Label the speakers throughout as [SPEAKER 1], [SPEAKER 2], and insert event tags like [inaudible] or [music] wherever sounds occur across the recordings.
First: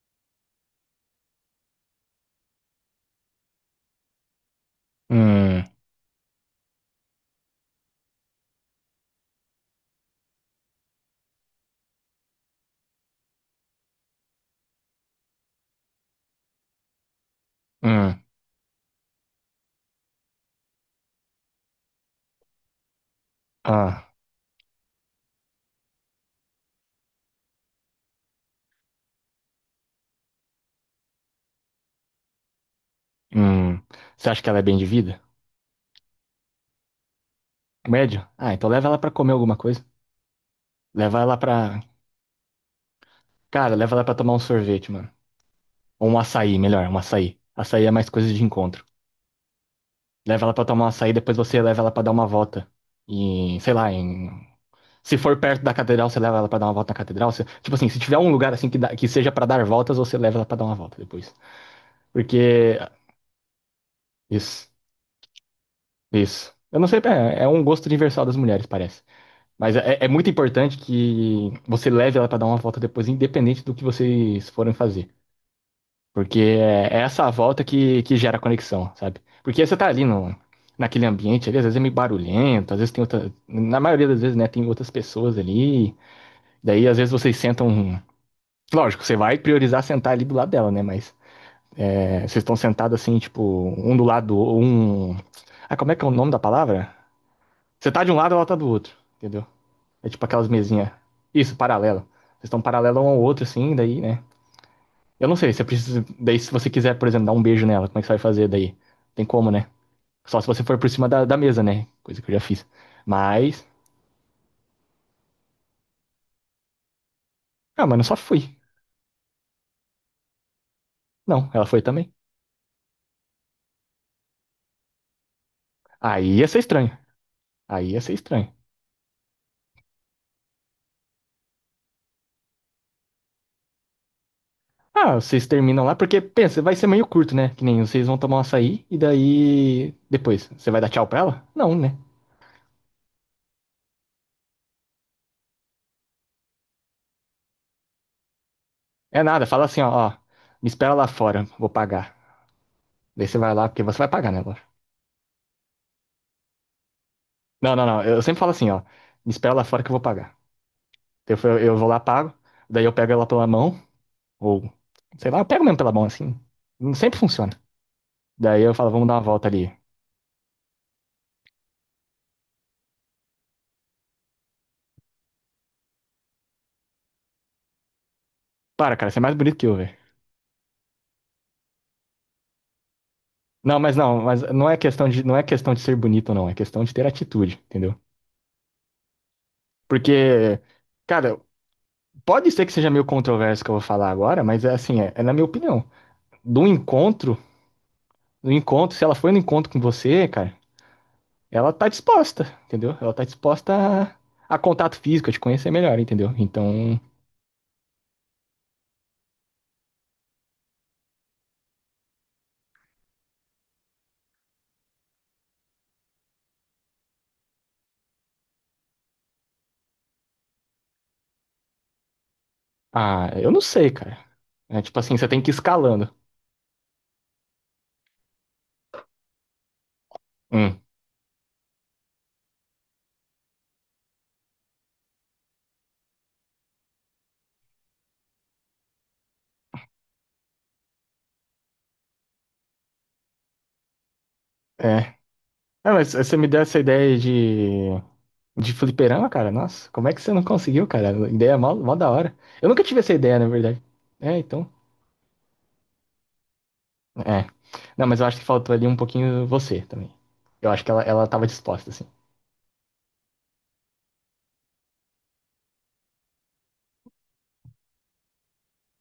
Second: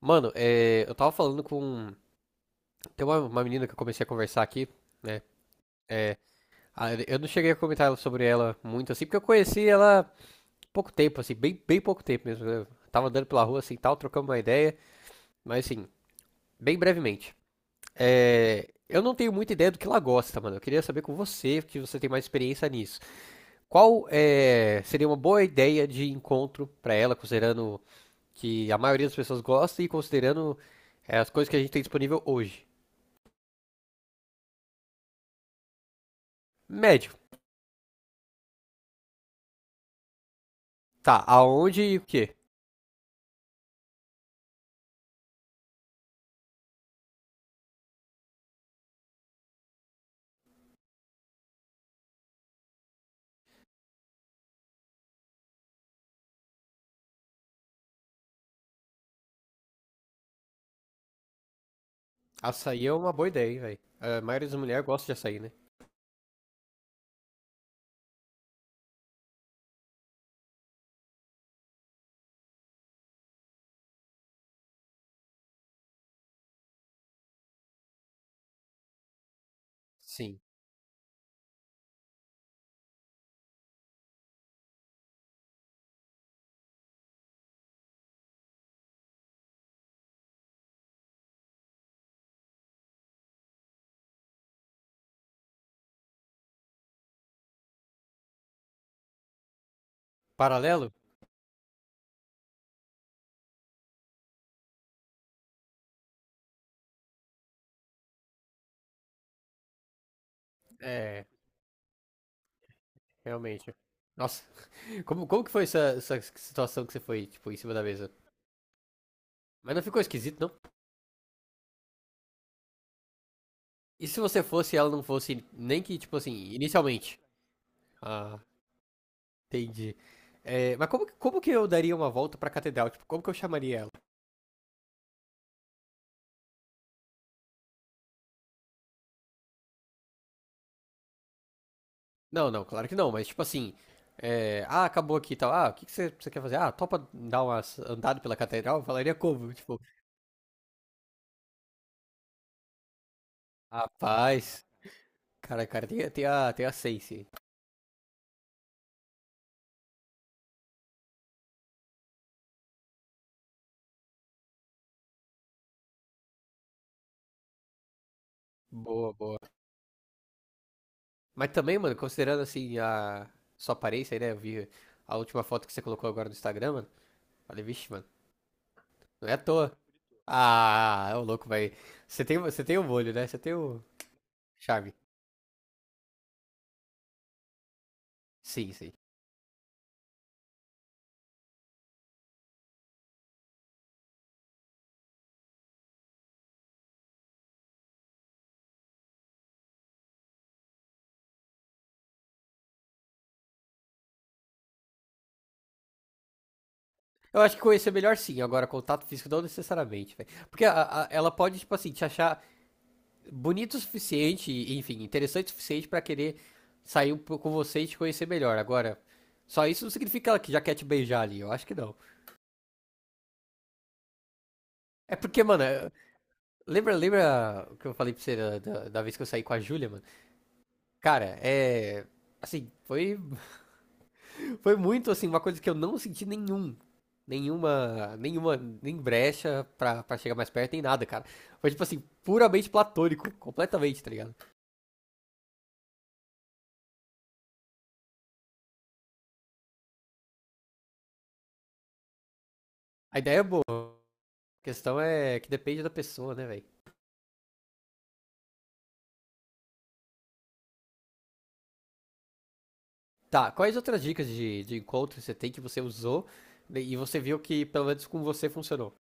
[SPEAKER 1] Mano, é, eu tava falando com. Tem uma menina que eu comecei a conversar aqui, né?
[SPEAKER 2] Hum,
[SPEAKER 1] É, eu não cheguei a comentar sobre ela muito assim, porque eu conheci ela pouco tempo, assim, bem pouco tempo mesmo. Né, eu tava andando pela rua assim e tal, trocando uma ideia, mas assim, bem brevemente.
[SPEAKER 2] hum,
[SPEAKER 1] É, eu não tenho muita ideia do que ela gosta, mano. Eu queria saber com você, que você tem mais experiência nisso.
[SPEAKER 2] ah,
[SPEAKER 1] Qual é, seria uma boa ideia de encontro pra ela, considerando que a maioria das pessoas gosta e considerando as coisas que a gente tem disponível hoje?
[SPEAKER 2] hum. Você acha que ela é bem de vida?
[SPEAKER 1] Médio.
[SPEAKER 2] Médio? Ah, então leva ela pra comer alguma coisa. Leva
[SPEAKER 1] Tá,
[SPEAKER 2] ela pra.
[SPEAKER 1] aonde e o quê?
[SPEAKER 2] Cara, leva ela pra tomar um sorvete, mano. Ou um açaí, melhor, um açaí. Açaí é mais coisa de encontro. Leva ela pra tomar um açaí, depois você leva ela pra dar uma volta. Em sei lá, em. Se for perto da catedral, você leva ela pra dar uma volta na catedral. Tipo assim, se tiver um lugar assim que, que seja pra dar voltas, você leva ela pra dar uma volta depois. Porque.
[SPEAKER 1] Açaí é uma boa ideia, hein, velho. A maioria das
[SPEAKER 2] Isso,
[SPEAKER 1] mulheres gosta de açaí, né?
[SPEAKER 2] isso. Eu não sei, é um gosto universal das mulheres, parece. Mas é muito importante que você leve ela para dar uma volta depois, independente do que vocês forem fazer. Porque é essa volta que gera conexão, sabe? Porque você tá ali no,
[SPEAKER 1] Sim.
[SPEAKER 2] naquele ambiente ali, às vezes é meio barulhento, às vezes tem outra. Na maioria das vezes, né, tem outras pessoas ali. Daí, às vezes, vocês sentam. Lógico, você vai priorizar sentar ali do lado dela, né? Mas é, vocês estão sentados assim, tipo, um do lado, um. Ah, como é que é o nome da palavra? Você tá de um lado, ela tá do outro, entendeu? É tipo aquelas mesinhas.
[SPEAKER 1] Paralelo?
[SPEAKER 2] Isso, paralela. Vocês estão paralelo um ao outro, assim, daí, né? Eu não sei, você precisa. Daí, se você quiser, por exemplo, dar um beijo nela, como é que você vai fazer daí? Tem como, né? Só se você for por cima da,
[SPEAKER 1] É,
[SPEAKER 2] da mesa, né? Coisa que eu já fiz. Mas.
[SPEAKER 1] realmente. Nossa, [laughs] como que foi essa situação que você foi, tipo, em cima da
[SPEAKER 2] Ah, mas não
[SPEAKER 1] mesa?
[SPEAKER 2] só fui.
[SPEAKER 1] Mas não ficou esquisito, não?
[SPEAKER 2] Não, ela foi também.
[SPEAKER 1] E se você fosse e ela não fosse, nem que, tipo assim,
[SPEAKER 2] Aí ia ser estranho.
[SPEAKER 1] inicialmente?
[SPEAKER 2] Aí ia ser
[SPEAKER 1] Ah,
[SPEAKER 2] estranho.
[SPEAKER 1] entendi. É, mas como que eu daria uma volta pra catedral? Tipo, como que eu chamaria ela?
[SPEAKER 2] Ah, vocês terminam lá, porque pensa, vai ser meio curto, né? Que nem vocês vão tomar um açaí e daí. Depois, você vai dar tchau pra ela? Não, né?
[SPEAKER 1] Não, não, claro que não, mas tipo assim. É, ah, acabou aqui e tal. Ah, o que, que você quer fazer? Ah, topa dar uma andada pela catedral? Eu falaria
[SPEAKER 2] É nada,
[SPEAKER 1] como?
[SPEAKER 2] fala assim,
[SPEAKER 1] Tipo,
[SPEAKER 2] ó, ó, me espera lá fora, vou pagar. Daí você vai lá, porque você vai pagar, né,
[SPEAKER 1] rapaz,
[SPEAKER 2] lógico.
[SPEAKER 1] cara, tem a Sense.
[SPEAKER 2] Não, não, não. Eu sempre falo assim, ó. Me espera lá fora que eu vou pagar. Eu vou lá, pago. Daí eu pego ela pela mão. Ou, sei lá, eu pego mesmo pela mão assim. Não sempre funciona. Daí eu falo, vamos
[SPEAKER 1] Boa,
[SPEAKER 2] dar uma
[SPEAKER 1] boa.
[SPEAKER 2] volta ali.
[SPEAKER 1] Mas também, mano, considerando assim a sua aparência aí, né? Eu vi a última foto que você colocou agora no Instagram, mano. Falei, vixe, mano,
[SPEAKER 2] Para, cara, você é
[SPEAKER 1] não é
[SPEAKER 2] mais
[SPEAKER 1] à
[SPEAKER 2] bonito que
[SPEAKER 1] toa.
[SPEAKER 2] eu, velho.
[SPEAKER 1] Ah, é o louco, vai. Você tem o molho, né? Você tem
[SPEAKER 2] Não,
[SPEAKER 1] o
[SPEAKER 2] mas não, mas não é
[SPEAKER 1] charme.
[SPEAKER 2] questão de, não é questão de ser bonito, não. É questão de ter atitude, entendeu?
[SPEAKER 1] Sim, sim.
[SPEAKER 2] Porque, cara, pode ser que seja meio controverso o que eu vou falar agora, mas é assim, é, é na minha opinião. Do encontro, do encontro, se ela foi no encontro com você, cara. Ela tá disposta, entendeu? Ela tá disposta a contato físico, a te conhecer melhor, entendeu? Então,
[SPEAKER 1] Eu acho que conhecer melhor sim, agora contato físico não necessariamente, velho. Porque ela pode, tipo assim, te achar. Bonito o suficiente, enfim, interessante o suficiente pra querer sair um pouco com você e te conhecer melhor. Agora, só isso não significa que ela já quer te beijar ali, eu acho que não.
[SPEAKER 2] ah, eu não sei, cara. É tipo assim,
[SPEAKER 1] É
[SPEAKER 2] você tem
[SPEAKER 1] porque,
[SPEAKER 2] que ir
[SPEAKER 1] mano,
[SPEAKER 2] escalando.
[SPEAKER 1] lembra o que eu falei pra você da vez que eu saí com a Júlia, mano?
[SPEAKER 2] Hum,
[SPEAKER 1] Cara, é. Assim, foi, [laughs] foi muito, assim, uma coisa que eu não senti nenhum. Nenhuma, nenhuma, nem brecha pra, pra chegar mais perto, nem nada, cara. Foi, tipo assim, puramente platônico, completamente, tá ligado?
[SPEAKER 2] é. Ah, mas você me deu essa ideia de fliperama, cara? Nossa, como é que você não conseguiu, cara? A ideia é mó, mó da hora. Eu nunca tive essa
[SPEAKER 1] A
[SPEAKER 2] ideia,
[SPEAKER 1] ideia é
[SPEAKER 2] na
[SPEAKER 1] boa.
[SPEAKER 2] verdade. É,
[SPEAKER 1] A
[SPEAKER 2] então.
[SPEAKER 1] questão é que depende da pessoa, né, velho?
[SPEAKER 2] É. Não, mas eu acho que faltou ali um pouquinho você também. Eu acho que ela tava disposta, assim.
[SPEAKER 1] Tá, quais outras dicas de encontro você tem que você usou, né, e você viu que pelo menos com você funcionou?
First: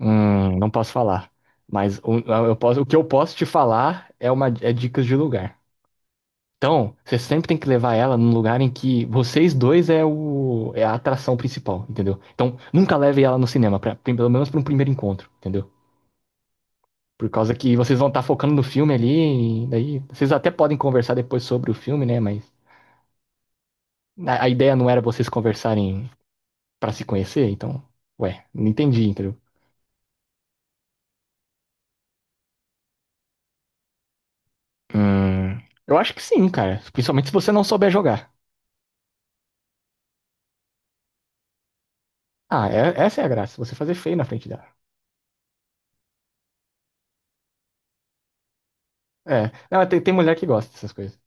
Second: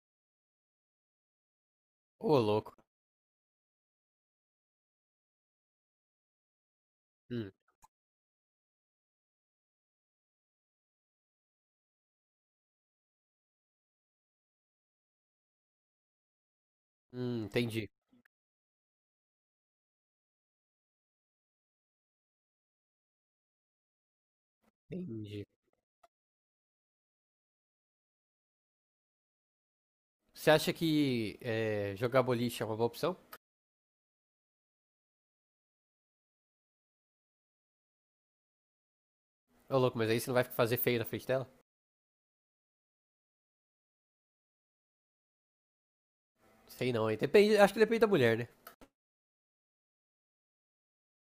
[SPEAKER 2] Não posso falar. Mas
[SPEAKER 1] Ô, louco.
[SPEAKER 2] o que eu posso te falar é, é dicas de lugar. Então, você sempre
[SPEAKER 1] Hum,
[SPEAKER 2] tem que levar ela num lugar em que vocês dois é o é a atração principal, entendeu? Então, nunca leve ela no cinema, pra, pelo menos para um primeiro encontro, entendeu? Por
[SPEAKER 1] hum,
[SPEAKER 2] causa que
[SPEAKER 1] entendi,
[SPEAKER 2] vocês vão estar focando no filme ali, e daí vocês até podem conversar depois sobre o filme, né? Mas a ideia não era vocês
[SPEAKER 1] entendi.
[SPEAKER 2] conversarem para se conhecer, então, ué, não entendi, entendeu?
[SPEAKER 1] Você acha que é, jogar boliche é uma boa opção?
[SPEAKER 2] Hum, eu acho que sim, cara. Principalmente se você não souber jogar.
[SPEAKER 1] Ô, louco, mas aí você não vai fazer feio na frente dela?
[SPEAKER 2] Ah, essa é a graça, você fazer feio na frente dela.
[SPEAKER 1] Sei não, hein? Depende, acho que depende da mulher, né?
[SPEAKER 2] É, não, tem, tem mulher que gosta dessas coisas.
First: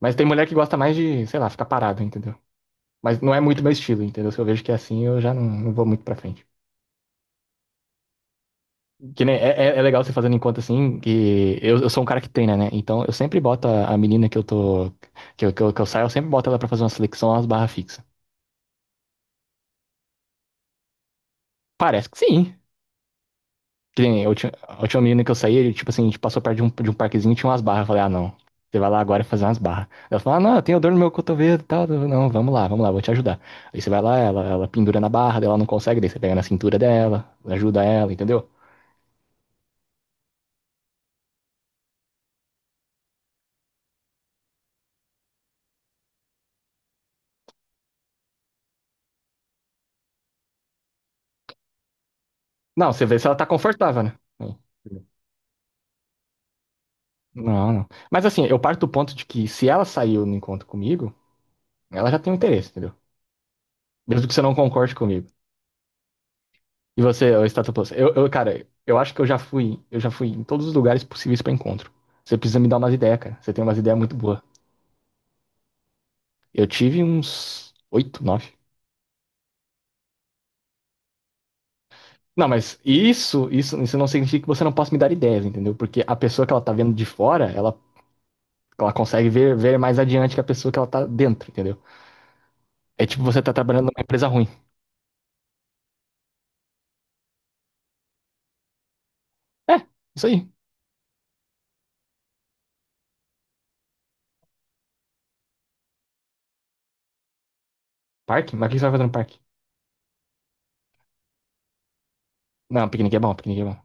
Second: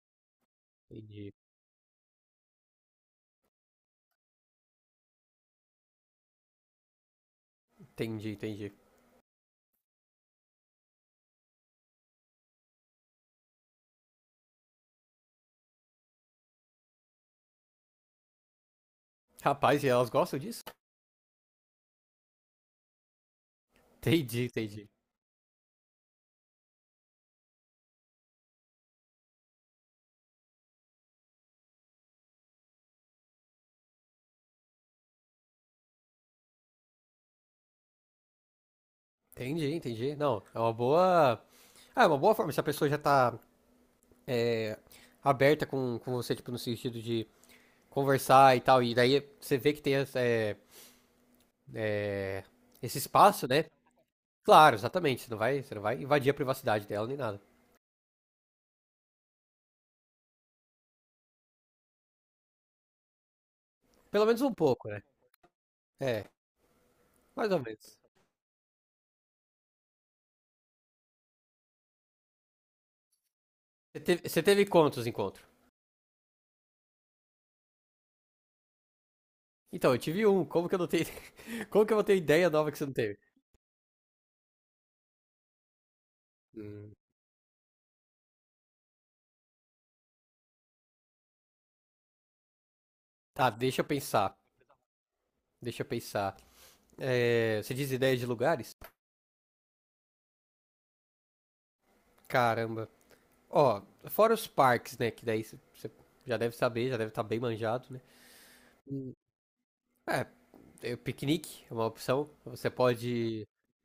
[SPEAKER 2] Mas tem mulher que gosta mais de,
[SPEAKER 1] Entendi,
[SPEAKER 2] sei lá, ficar parado, entendeu? Mas não é muito meu estilo, entendeu? Se eu vejo que é assim, eu já não, não vou muito pra frente.
[SPEAKER 1] entendi.
[SPEAKER 2] Que nem, é legal você fazendo em conta assim, que eu sou um cara que treina, né? Então eu sempre boto a menina que eu tô. Que eu saio, eu sempre boto ela pra fazer uma seleção, umas barras fixas.
[SPEAKER 1] Rapaz, e elas gostam disso?
[SPEAKER 2] Parece que sim. Que nem a
[SPEAKER 1] Entendi,
[SPEAKER 2] última, a
[SPEAKER 1] entendi.
[SPEAKER 2] última menina que eu saí, tipo assim, a gente passou perto de um parquezinho e tinha umas barras. Eu falei, ah, não. Você vai lá agora fazer umas barras. Ela falou, ah, não, eu tenho dor no meu cotovelo e tal. Eu, Não, vamos lá, vou te ajudar. Aí você vai lá, ela pendura na barra, daí ela não consegue, daí você pega na cintura dela, ajuda ela, entendeu?
[SPEAKER 1] Entendi, entendi. Não, é uma boa. Ah, é uma boa forma. Se a pessoa já tá é, aberta com você, tipo, no sentido de conversar e tal. E daí você vê que tem essa, é, é,
[SPEAKER 2] Não,
[SPEAKER 1] esse
[SPEAKER 2] você vê se ela tá
[SPEAKER 1] espaço, né?
[SPEAKER 2] confortável, né?
[SPEAKER 1] Claro, exatamente. Você não vai invadir a privacidade dela nem nada.
[SPEAKER 2] Não, não. Mas assim, eu parto do ponto de que se ela saiu no encontro comigo, ela já tem um interesse, entendeu? Mesmo
[SPEAKER 1] Pelo
[SPEAKER 2] que você
[SPEAKER 1] menos um
[SPEAKER 2] não
[SPEAKER 1] pouco,
[SPEAKER 2] concorde
[SPEAKER 1] né?
[SPEAKER 2] comigo.
[SPEAKER 1] É,
[SPEAKER 2] E você, o
[SPEAKER 1] mais ou
[SPEAKER 2] Stata Plus?
[SPEAKER 1] menos.
[SPEAKER 2] Eu, cara, eu acho que eu já fui em todos os lugares possíveis pra encontro. Você precisa me dar umas ideias, cara. Você tem umas ideias muito boas.
[SPEAKER 1] Você teve quantos encontros?
[SPEAKER 2] Eu tive uns oito, nove.
[SPEAKER 1] Então, eu tive um. Como que eu não tenho. [laughs] Como que eu vou ter
[SPEAKER 2] Não,
[SPEAKER 1] ideia nova
[SPEAKER 2] mas
[SPEAKER 1] que você não teve?
[SPEAKER 2] isso não significa que você não possa me dar ideias, entendeu? Porque a pessoa que ela tá vendo
[SPEAKER 1] Hum,
[SPEAKER 2] de fora, ela consegue ver mais adiante que a pessoa que ela tá dentro, entendeu? É tipo você
[SPEAKER 1] Tá,
[SPEAKER 2] tá
[SPEAKER 1] deixa eu
[SPEAKER 2] trabalhando numa empresa
[SPEAKER 1] pensar.
[SPEAKER 2] ruim.
[SPEAKER 1] Deixa eu pensar. É, você diz ideia de lugares?
[SPEAKER 2] É, isso aí.
[SPEAKER 1] Caramba. Ó, fora os parques, né? Que daí você já deve saber, já deve estar bem manjado, né?
[SPEAKER 2] Parque? Mas o que você vai fazer no parque?
[SPEAKER 1] É, piquenique é uma opção.
[SPEAKER 2] Não, piquenique é bom, piquenique é bom.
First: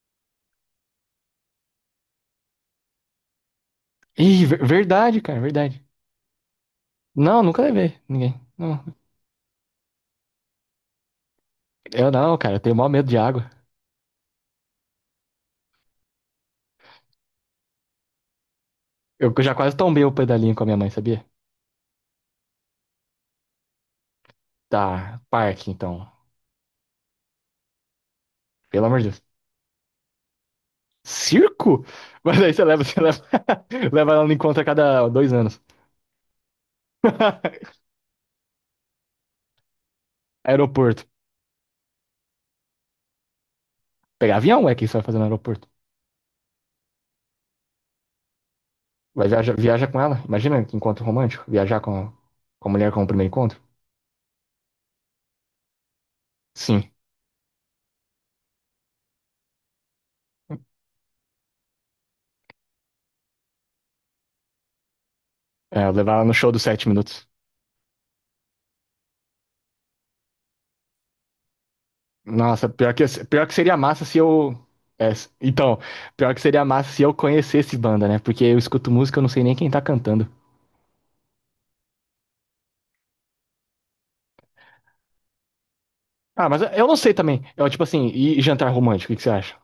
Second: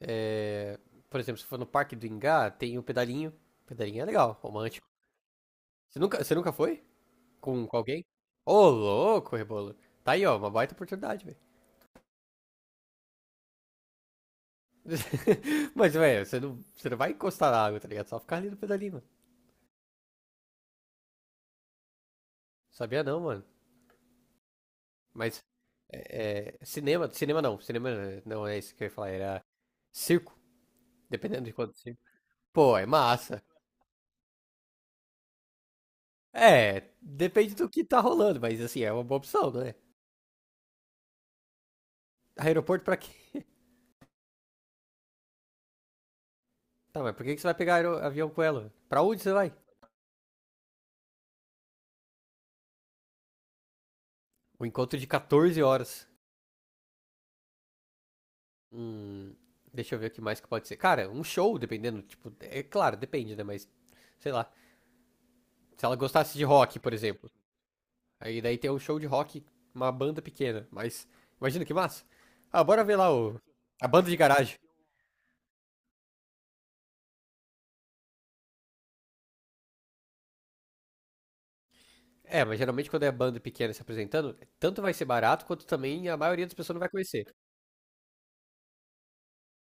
[SPEAKER 1] é, por exemplo, se for no Parque do Ingá, tem o pedalinho. Pedalinho é legal,
[SPEAKER 2] Ih,
[SPEAKER 1] romântico.
[SPEAKER 2] verdade, cara, verdade.
[SPEAKER 1] Você nunca foi
[SPEAKER 2] Não, nunca
[SPEAKER 1] com
[SPEAKER 2] levei
[SPEAKER 1] alguém?
[SPEAKER 2] ninguém.
[SPEAKER 1] Ô,
[SPEAKER 2] Não.
[SPEAKER 1] louco, Rebolo. Tá aí, ó, uma baita oportunidade, velho.
[SPEAKER 2] Eu não, cara, eu tenho maior medo de água.
[SPEAKER 1] [laughs] Mas, velho, você não vai encostar na água, tá ligado? Só ficar ali no pedalinho, mano.
[SPEAKER 2] Eu já quase tombei o pedalinho com a minha mãe, sabia?
[SPEAKER 1] Sabia não, mano.
[SPEAKER 2] Tá,
[SPEAKER 1] Mas,
[SPEAKER 2] parque, então.
[SPEAKER 1] cinema, cinema não. Cinema não é isso que
[SPEAKER 2] Pelo
[SPEAKER 1] eu ia
[SPEAKER 2] amor de
[SPEAKER 1] falar,
[SPEAKER 2] Deus.
[SPEAKER 1] era circo. Dependendo de quanto
[SPEAKER 2] Circo?
[SPEAKER 1] circo.
[SPEAKER 2] [laughs] Mas aí
[SPEAKER 1] Pô, é massa.
[SPEAKER 2] [laughs] leva ela no encontro a cada 2 anos.
[SPEAKER 1] É, depende do
[SPEAKER 2] [laughs]
[SPEAKER 1] que tá rolando, mas assim, é uma boa opção, né?
[SPEAKER 2] Aeroporto.
[SPEAKER 1] Aeroporto pra quê?
[SPEAKER 2] Pegar avião, é que você vai fazer no aeroporto.
[SPEAKER 1] Tá, mas por que que você vai pegar avião com ela? Pra onde
[SPEAKER 2] Vai
[SPEAKER 1] você vai?
[SPEAKER 2] viajar, viaja com ela. Imagina que encontro romântico. Viajar com a mulher como primeiro encontro.
[SPEAKER 1] O encontro de 14 horas.
[SPEAKER 2] Sim.
[SPEAKER 1] Hum, deixa eu ver o que mais que pode ser. Cara, um show, dependendo, tipo, é claro, depende, né? Mas, sei lá. Se
[SPEAKER 2] É,
[SPEAKER 1] ela
[SPEAKER 2] levar ela no
[SPEAKER 1] gostasse de
[SPEAKER 2] show dos
[SPEAKER 1] rock,
[SPEAKER 2] sete
[SPEAKER 1] por
[SPEAKER 2] minutos.
[SPEAKER 1] exemplo. Aí daí tem um show de rock, uma banda pequena, mas imagina que massa. Ah,
[SPEAKER 2] Nossa,
[SPEAKER 1] bora
[SPEAKER 2] pior
[SPEAKER 1] ver
[SPEAKER 2] que,
[SPEAKER 1] lá o
[SPEAKER 2] pior que seria
[SPEAKER 1] a
[SPEAKER 2] massa
[SPEAKER 1] banda de
[SPEAKER 2] se eu.
[SPEAKER 1] garagem.
[SPEAKER 2] É, então, pior que seria massa se eu conhecesse banda, né? Porque eu escuto música, eu não sei nem quem tá cantando.
[SPEAKER 1] É, mas geralmente quando é banda pequena se apresentando, tanto vai ser barato quanto também a maioria
[SPEAKER 2] Ah,
[SPEAKER 1] das
[SPEAKER 2] mas
[SPEAKER 1] pessoas não
[SPEAKER 2] eu
[SPEAKER 1] vai
[SPEAKER 2] não sei
[SPEAKER 1] conhecer.
[SPEAKER 2] também. Eu, tipo assim, e jantar romântico, o que que você acha?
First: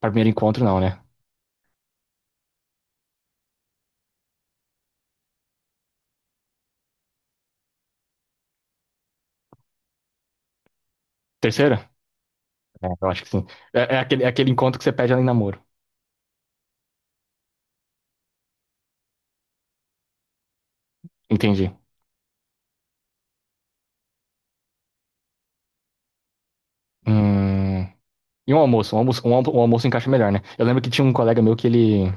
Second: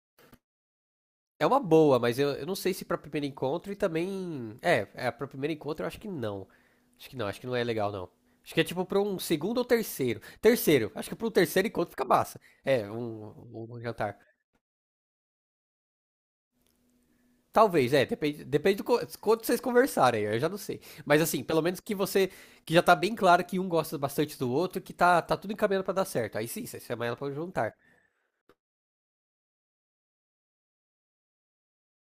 [SPEAKER 2] Pra primeiro encontro, não, né?
[SPEAKER 1] É uma boa, mas eu não sei se pra primeiro encontro e também. Pra primeiro encontro eu acho que não. Acho que não é legal, não. Acho que é tipo pra um segundo ou terceiro. Terceiro, acho que pra um terceiro
[SPEAKER 2] Terceiro?
[SPEAKER 1] encontro fica massa.
[SPEAKER 2] É, eu acho que sim.
[SPEAKER 1] Um
[SPEAKER 2] É, é
[SPEAKER 1] jantar.
[SPEAKER 2] aquele, é aquele encontro que você pede ela em namoro.
[SPEAKER 1] Talvez, é, depende, quanto vocês conversarem, eu já não sei. Mas assim, pelo
[SPEAKER 2] Entendi.
[SPEAKER 1] menos que você, que já tá bem claro que um gosta bastante do outro, que tá, tá tudo encaminhando pra dar certo. Aí sim, você chama ela pra um jantar.
[SPEAKER 2] Hum, e um almoço? Um almoço encaixa melhor, né? Eu lembro que tinha um colega meu que ele.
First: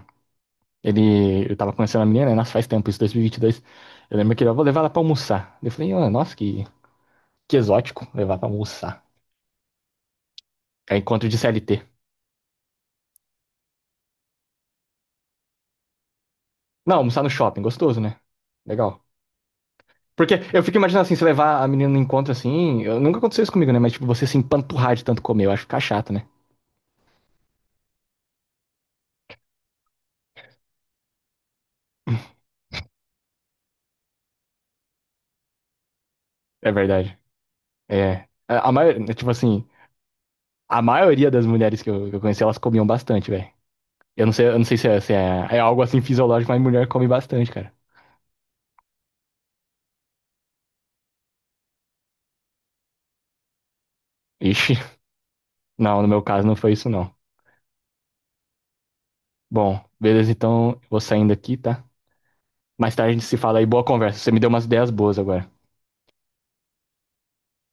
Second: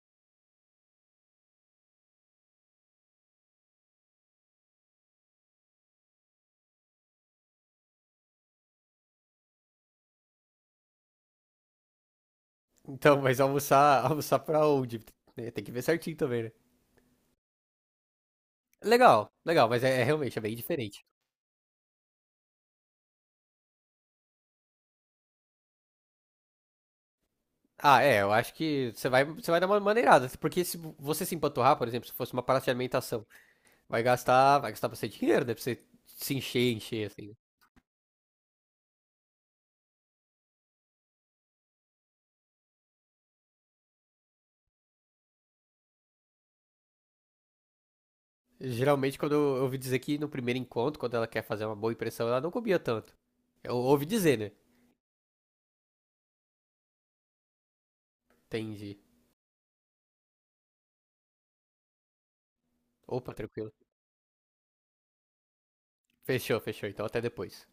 [SPEAKER 2] Eu tava conhecendo a menina, né? Nossa, faz tempo, isso, 2022. Eu lembro que ele, eu vou levar ela pra almoçar. Eu falei, ah, nossa, Que exótico levar pra almoçar. É encontro de CLT.
[SPEAKER 1] Então, mas almoçar, [laughs] almoçar pra onde? Né, tem que ver certinho também, né?
[SPEAKER 2] Não, almoçar no shopping, gostoso, né? Legal.
[SPEAKER 1] Legal, legal, mas é
[SPEAKER 2] Porque
[SPEAKER 1] realmente é bem
[SPEAKER 2] eu fico imaginando
[SPEAKER 1] diferente.
[SPEAKER 2] assim, se levar a menina no encontro assim. Nunca aconteceu isso comigo, né? Mas, tipo, você se empanturrar de tanto comer, eu acho que fica chato, né?
[SPEAKER 1] Ah, é, eu acho que você vai dar uma maneirada, porque se você se empanturrar, por exemplo, se fosse uma parada de alimentação, vai gastar bastante dinheiro, né, pra você se
[SPEAKER 2] É
[SPEAKER 1] encher,
[SPEAKER 2] verdade.
[SPEAKER 1] assim.
[SPEAKER 2] É. A maioria, tipo assim, a maioria das mulheres que eu conheci, elas comiam bastante, velho. Eu não sei se, é, se é algo assim fisiológico, mas mulher come bastante, cara.
[SPEAKER 1] Geralmente, quando eu ouvi dizer que no primeiro encontro, quando ela quer fazer uma boa impressão, ela não comia tanto. Eu ouvi dizer, né?
[SPEAKER 2] Ixi, não, no meu caso não foi isso, não.
[SPEAKER 1] Entendi.
[SPEAKER 2] Bom, beleza, então vou saindo aqui, tá? Mais tarde a gente
[SPEAKER 1] Opa,
[SPEAKER 2] se fala aí,
[SPEAKER 1] tranquilo.
[SPEAKER 2] boa conversa. Você me deu umas ideias boas agora.
[SPEAKER 1] Fechou, fechou, então até depois.